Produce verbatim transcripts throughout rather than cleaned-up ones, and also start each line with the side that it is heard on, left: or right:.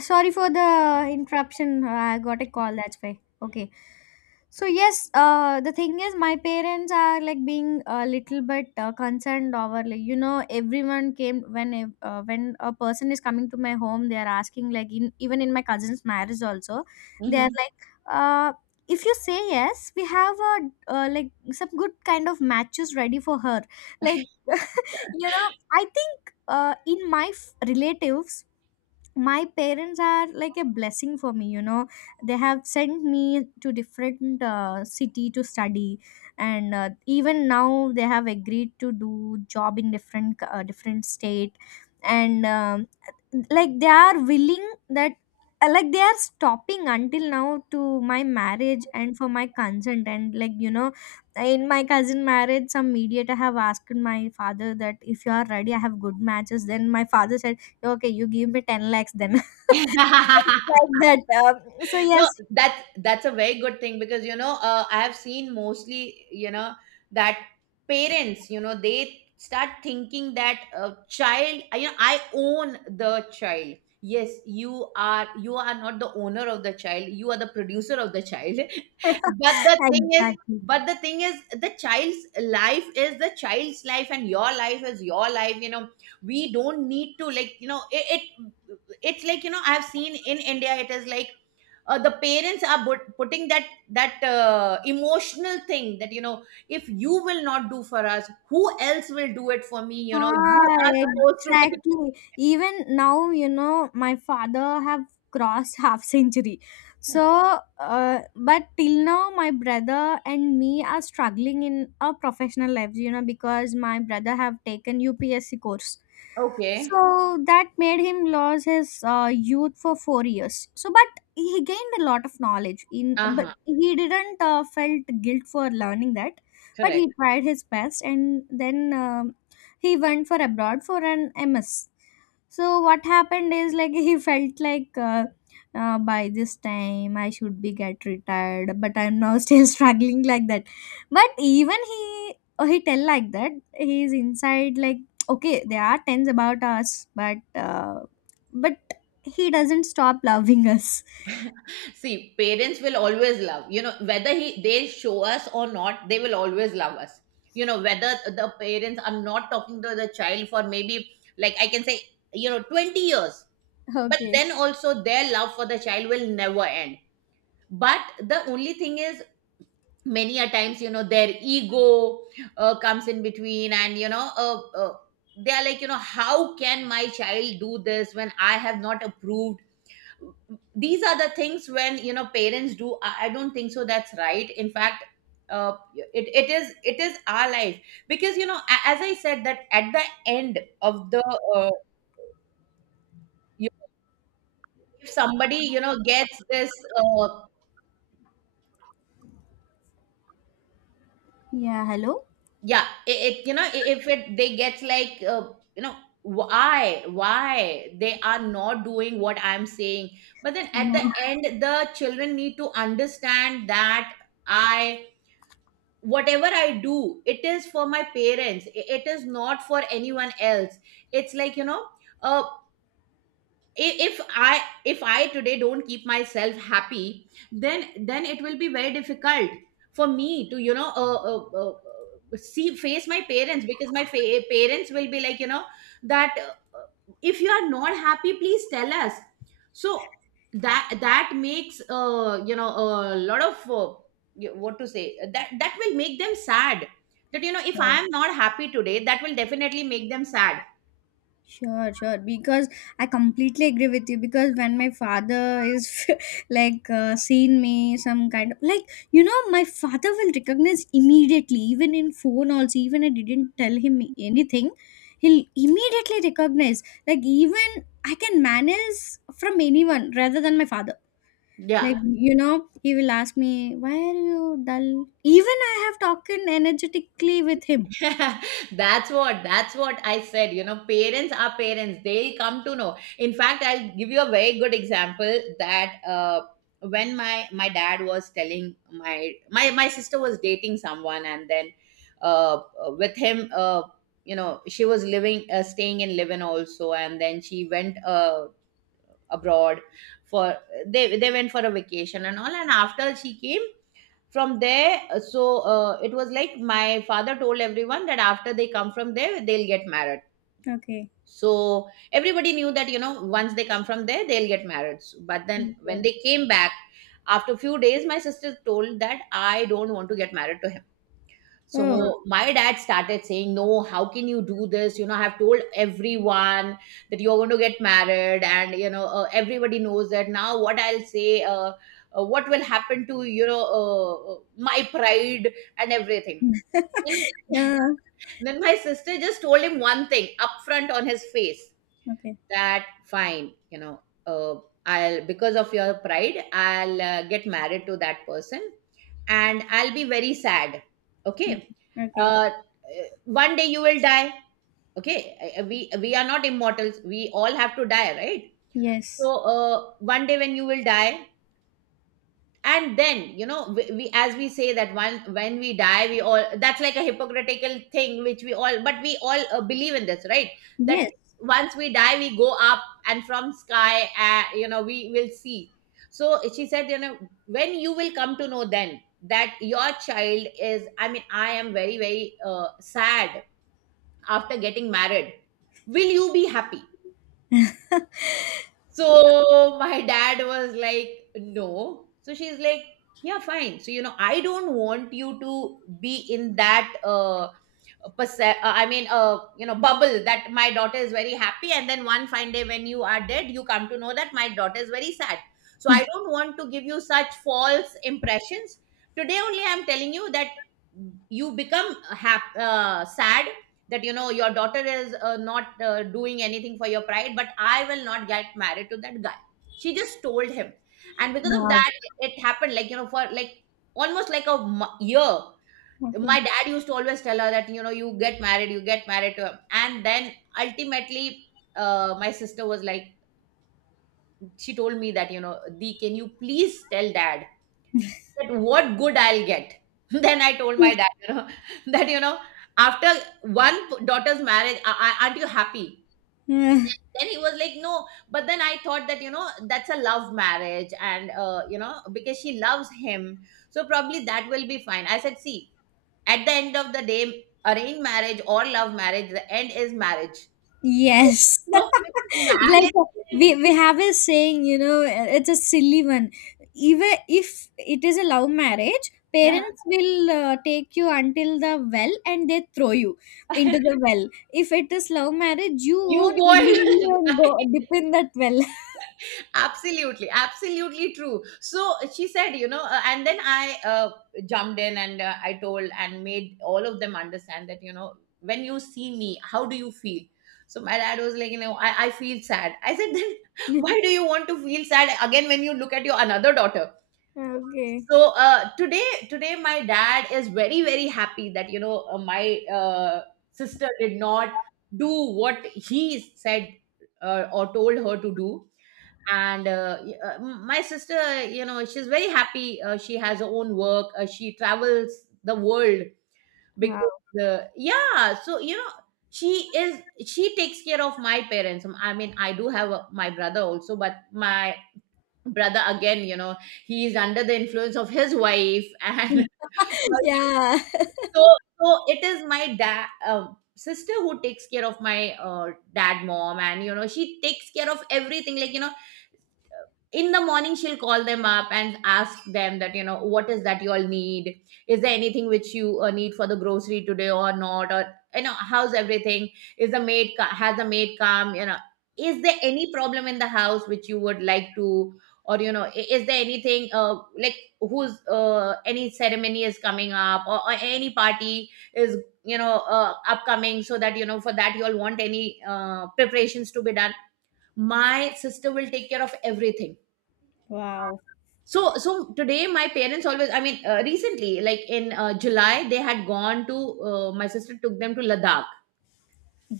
left: Sorry for the interruption. Uh, I got a call. That's why. Okay. So yes, uh, the thing is, my parents are like being a little bit uh, concerned over, like, you know, everyone came when ev- uh, when a person is coming to my home, they are asking like in, even in my cousin's marriage also, they are
right: Hmm.
left: like, uh, if you say yes, we have a uh, like some good kind of matches ready for her. Like, you know, I think uh, in my f- relatives my parents are like a blessing for me, you know. They have sent me to different uh, city to study, and uh, even now they have agreed to do job in different uh, different state, and um, like they are willing that uh, like they are stopping until now to my marriage and for my consent and, like, you know, in my cousin marriage some mediator have asked my father that if you are ready I have good matches, then my father said, "Okay, you give me ten lakhs then." Like that. Um, so,
right: No,
left: yes,
right: that's that's a very good thing, because you know, uh, I have seen mostly, you know, that parents, you know, they start thinking that a child, you know, I own the child. Yes, you are you are not the owner of the child, you are the producer of the child. But the thing is,
left: exactly.
right: but the thing is the child's life is the child's life and your life is your life, you know. We don't need to, like you know, it, it it's like, you know, I have seen in India it is like, uh, the parents are but- putting that that uh, emotional thing that, you know, if you will not do for us, who else will do it for me? You know, you
left: Ah,
right: are supposed to take.
left: exactly. Even now, you know, my father have crossed half century. So, uh, but till now, my brother and me are struggling in our professional lives, you know, because my brother have taken U P S C course.
right: Okay.
left: So that made him lose his uh, youth for four years. So, but he gained a lot of knowledge in, but
right: Uh-huh.
left: he didn't uh, felt guilt for learning that. But
right: Correct.
left: he tried his best, and then um he went for abroad for an ms. So what happened is like he felt like uh, uh, by this time I should be get retired, but I'm now still struggling like that. But even he he tell like that he's inside like, okay, there are tens about us, but uh, but he doesn't stop loving us.
right: See, parents will always love, you know, whether he they show us or not, they will always love us, you know. Whether the parents are not talking to the child for maybe, like I can say, you know, twenty years, but
left: Okay.
right: then also their love for the child will never end. But the only thing is, many a times you know, their ego, uh, comes in between, and you know, uh, uh, they are like, you know, how can my child do this when I have not approved? These are the things when, you know, parents do, i, I don't think so that's right. In fact, uh, it, it is it is our life. Because, you know, a- as I said, that at the end of the uh, you, if somebody, you know, gets this, uh,
left: Yeah, hello.
right: yeah, it, it you know, I- if it they get like, uh, you know, why why they are not doing what I'm saying. But then at the end, the children need to understand that, I whatever I do, it is for my parents. I- it is not for anyone else. It's like, you know, uh, I- if I if I today don't keep myself happy, then then it will be very difficult for me to, you know, uh, uh, uh, uh, see face my parents. Because my fa- parents will be like, you know, that uh, uh, if you are not happy, please tell us. So that, that makes, uh, you know, a lot of, uh, you- what to say, that, that will make them sad. That, you know, if I
left: Yeah.
right: am not happy today, that will definitely make them sad.
left: Sure, sure. Because I completely agree with you. Because when my father is like uh, seeing me, some kind of, like, you know, my father will recognize immediately, even in phone also. Even I didn't tell him anything, he'll immediately recognize. Like, even I can manage from anyone rather than my father.
right: Yeah.
left: Like you know, he will ask me, "Why are you dull?" Even I have talked energetically with him.
right: that's what that's what I said. You know, parents are parents, they come to know. In fact, I'll give you a very good example, that uh, when my my dad was telling, my my my sister was dating someone. And then uh, with him, uh, you know, she was living uh, staying in Livin also. And then she went, uh, abroad for they they went for a vacation and all. And after she came from there, uh, so uh, it was like, my father told everyone that after they come from there, they'll get married.
left: Okay.
right: So everybody knew that, you know, once they come from there, they'll get married. So- but then when
left: Okay.
right: they came back after a few days, my sister told that I don't want to get married to him. So
left: Oh.
right: Hmm. my dad started saying, "No, how can you do this? You know, I've told everyone that you're going to get married, and you know, uh, everybody knows that now. What I'll say, uh, uh, what will happen to, you know, uh, uh, my pride and everything." Then,
left: Yeah.
right: then my sister just told him one thing upfront on his face,
left: Okay.
right: that fine, you know, uh, I'll because of your pride I'll uh, get married to that person, and I'll be very sad. Okay.
left: Mm-hmm. Okay.
right: uh, One day you will die. Okay. Uh, we we are not immortals, we all have to die, right? So
left: Yes.
right: uh, one day when you will die, and then, you know, we, we as we say, that one, when we die, we all, that's like a hypocritical thing which we all, but we all uh, believe in this, right? That
left: Yes.
right: once we die we go up, and from sky, uh, you know, we will see. So she said, you know, when you will come to know then, that your child is, I mean, I am very very uh, sad after getting married, will you be happy? So my dad was like, no. So she's like, yeah, fine. So, you know, I don't want you to be in that uh, perce- uh, I mean, uh, you know, bubble, that my daughter is very happy, and then one fine day when you are dead, you come to know that my daughter is very sad. So I don't want to give you such false impressions. Today only I'm telling you that you become hap- uh, sad, that, you know, your daughter is uh, not uh, doing anything for your pride, but I will not get married to that guy. She just told him, and because of
left: Wow.
right: that, it happened like, you know, for like almost like a mo- year.
left: Okay.
right: My dad used to always tell her that, you know, you get married you get married to her. And then ultimately, uh, my sister was like, she told me that, you know, "Di, can you please tell dad that what good I'll get?" Then I told my dad, you know, that, you know, after one p- daughter's marriage, a- a- aren't you happy?
left: Uh,
right: Then he was like, no. But then I thought that, you know, that's a love marriage, and uh, you know, because she loves him, so probably that will be fine. I said, see, at the end of the day, arranged marriage or love marriage, the end is marriage.
left: yes.
right: So, so
left: Like
right: marriage
left: uh,
right: is-
left: we we have a saying, you know, uh, it's a silly one. Even if it is a love marriage, parents will uh, take you until the well and they throw you into the well. If it is love marriage, you
right: you
left: own
right: go
left: willingly and
right: and-
left: go dip in that well.
right: absolutely, absolutely true. So she said, you know, uh, and then I, uh, jumped in and uh, I told and made all of them understand that, you know, when you see me, how do you feel? So my dad was like, you know, i, I feel sad. I said, then, why do you want to feel sad again when you look at your another daughter?
left: Okay.
right: So uh, today today my dad is very very happy that, you know, uh, my uh, sister did not do what he said, uh, or told her to do. And uh, y- uh, m- my sister, you know, she's very happy, uh, she has her own work, uh, she travels the world.
left: Wow.
right: Because uh, yeah, so you know, she is she takes care of my parents. I mean, I do have a, my brother also, but my brother, again, you know, he is under the influence of his wife and
left: Yeah.
right: so so it is my dad um sister who takes care of my uh, dad, mom. And, you know, she takes care of everything, like, you know, in the morning she'll call them up and ask them that, you know, what is that you all need? Is there anything which you uh, need for the grocery today or not? Or, you know, how's everything? Is the maid co- Has the maid come? You know, is there any problem in the house which you would like to? Or, you know, i- is there anything, uh, like, who's uh, any ceremony is coming up, or, or any party is, you know, uh, upcoming, so that, you know, for that you all want any uh, preparations to be done. My sister will take care of everything.
left: Wow.
right: So, so today my parents always, I mean, uh, recently, like in uh, July, they had gone to, uh, my sister took them to Ladakh.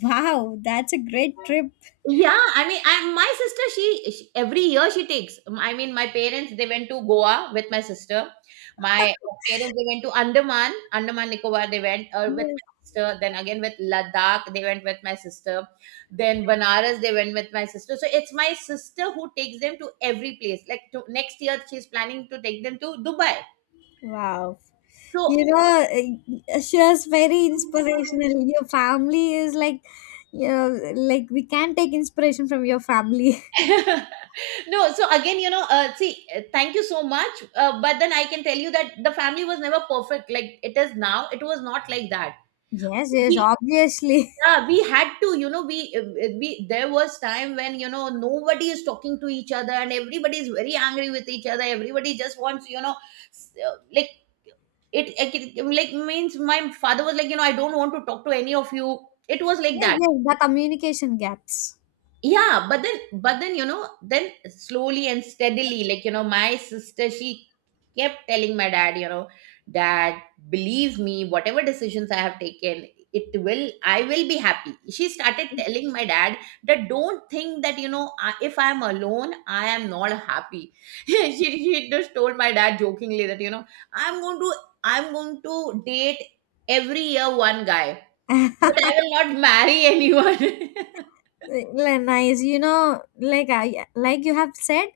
left: Wow, that's a great trip.
right: Yeah, I mean, I, my sister, she, she every year she takes. I mean, my parents they went to Goa with my sister. My parents they went to Andaman, Andaman Nicobar. They went uh, with
left: Yes.
right: my sister. Then again with Ladakh, they went with my sister. Then Banaras, they went with my sister. So it's my sister who takes them to every place. Like to, next year, she's planning to take them to Dubai.
left: Wow.
right: So
left: You know, uh, she was very inspirational. Your family is like, you know, like we can take inspiration from your family.
right: no so again you know uh, see uh, thank you so much, uh, but then I can tell you that the family was never perfect like it is now. It was not like that.
left: Yes, yes,
right: We
left: obviously.
right: Yeah, we had to, you know, we uh, uh, we, there was time when, you know, nobody is talking to each other, and everybody is very angry with each other. Everybody just wants, you know, s- uh, like it, like, it like means my father was like, you know, I don't want to talk to any of you. It was like
left: Yes,
right: that.
left: yes, the communication gaps.
right: Yeah, but then, but then, you know, then slowly and steadily, like, you know, my sister, she kept telling my dad, you know, dad, believe me, whatever decisions I have taken, it will, I will be happy. She started telling my dad that don't think that, you know, I- if I'm alone, I am not happy. she, she just told my dad jokingly that, you know, I'm going to, I'm going to date every year one guy, but I will not marry anyone.
left: Like, nice. You know, like I like you have said,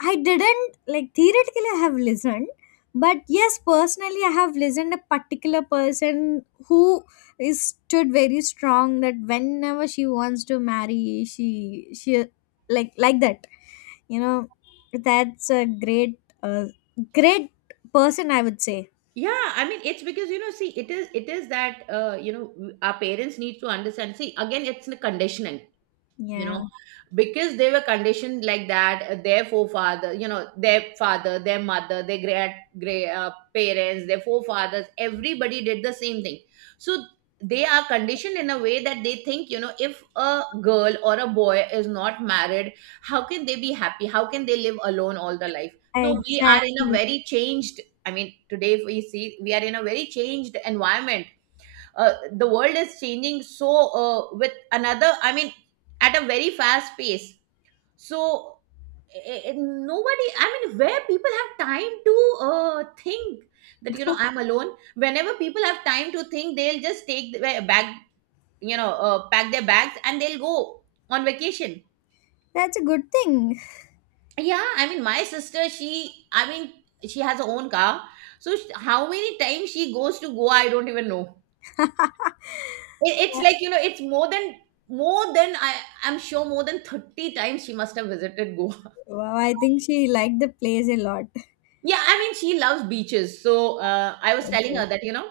left: I didn't like theoretically I have listened, but yes, personally I have listened a particular person who is stood very strong that whenever she wants to marry, she she like like that. You know, that's a great uh, great person I would say.
right: Yeah, I mean, it's because, you know, see, it is it is that, uh, you know, our parents need to understand. See, again, it's the conditioning, you know,
left: Yeah,
right: because they were conditioned like that. Uh, their forefather, you know, their father, their mother, their great great uh, parents, their forefathers, everybody did the same thing. So they are conditioned in a way that they think, you know, if a girl or a boy is not married, how can they be happy? How can they live alone all the life? No, we are in a
left: exactly.
right: very changed, I mean, today if we see, we are in a very changed environment. Uh, the world is changing, so, uh, with another I mean at a very fast pace. So eh, eh, nobody, I mean, where people have time to uh, think that, you know, I'm alone. Whenever people have time to think, they'll just take the ba- bag, you know, uh, pack their bags and they'll go on vacation.
left: That's a good thing.
right: Yeah, I mean my sister, she, I mean, she has her own car. So sh- how many times she goes to Goa, I don't even know. It, it's like, you know, it's more than more than I, I'm sure, more than thirty times she must have visited Goa.
left: Wow, I think she liked the place a lot.
right: Yeah, I mean she loves beaches, so uh, I was telling her that, you know,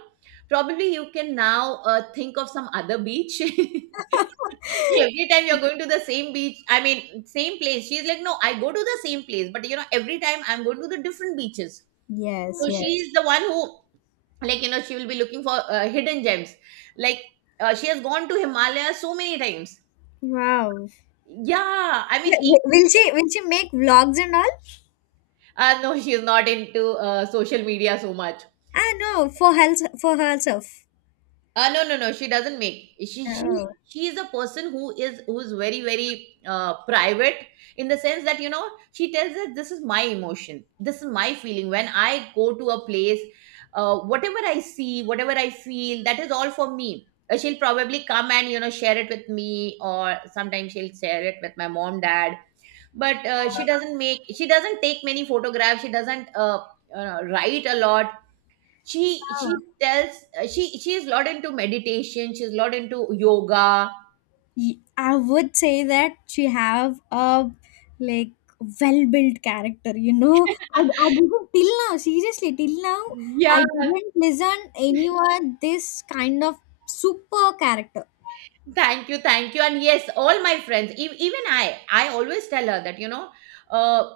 right: probably you can now uh, think of some other beach. Every time you're going to the same beach, I mean same place. She's like, no, I go to the same place, but you know every time I'm going to the different beaches.
left: Yes,
right: So
left: yes.
right: she's the one who, like, you know, she will be looking for uh, hidden gems. Like, uh, she has gone to Himalaya so many times.
left: Wow.
right: Yeah, I mean.
left: Wi- wi- Will she will she make vlogs and all?
right: Uh, no, she's not into uh, social media so much.
left: Ah, no, for her, for herself.
right: Uh, no, no, no. She doesn't make. She she
left: Oh.
right: she is a person who is who is very very uh, private, in the sense that, you know, she tells us this is my emotion, this is my feeling when I go to a place. Uh, whatever I see, whatever I feel, that is all for me. Uh, she'll probably come and, you know, share it with me, or sometimes she'll share it with my mom, dad. But uh, she doesn't make. She doesn't take many photographs. She doesn't uh, uh, write a lot. She she
left: Wow.
right: tells, uh, she she's lot into meditation, she's lot into yoga.
left: Y- I would say that she have a like well-built character, you know. I, I didn't till now, seriously, till now I
right: Yeah.
left: didn't listen anyone this kind of super character.
right: Thank you, thank you. And yes, all my friends, e- even i i always tell her that, you know, uh,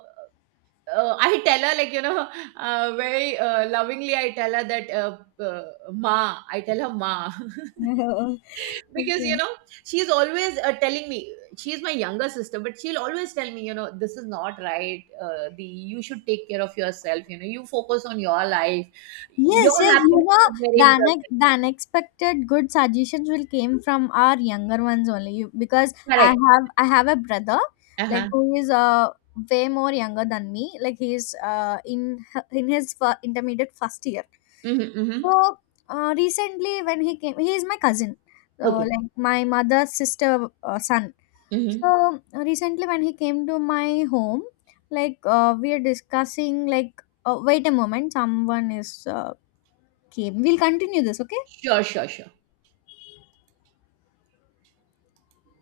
right: uh, I tell her, like, you know, uh, very uh, lovingly, I tell her that, uh, uh, ma, I tell her ma. Because, you
left: Okay.
right: know, she's always uh, telling me, she's my younger sister, but she'll always tell me, you know, this is not right. uh, the You should take care of yourself, you know, you focus on your life,
left: Yes,
right: your
left: yes, you
right: happiness
left: know,
right: is very
left: the
right: important.
left: une- the unexpected good suggestions will came from our younger ones only. You, because I
right: Correct.
left: have I have a brother like
right: Uh-huh.
left: who is uh way more younger than me. Like he is uh in h- in his fir- intermediate first year.
right: Mm-hmm, mm-hmm.
left: So uh, recently when he came, he is my cousin. So
right: Okay.
left: like my mother's sister uh, son.
right: Mm-hmm.
left: So recently when he came to my home, like uh, we are discussing like uh, wait a moment, someone is uh, okay, we'll continue this, okay?
right: Sure, sure, sure.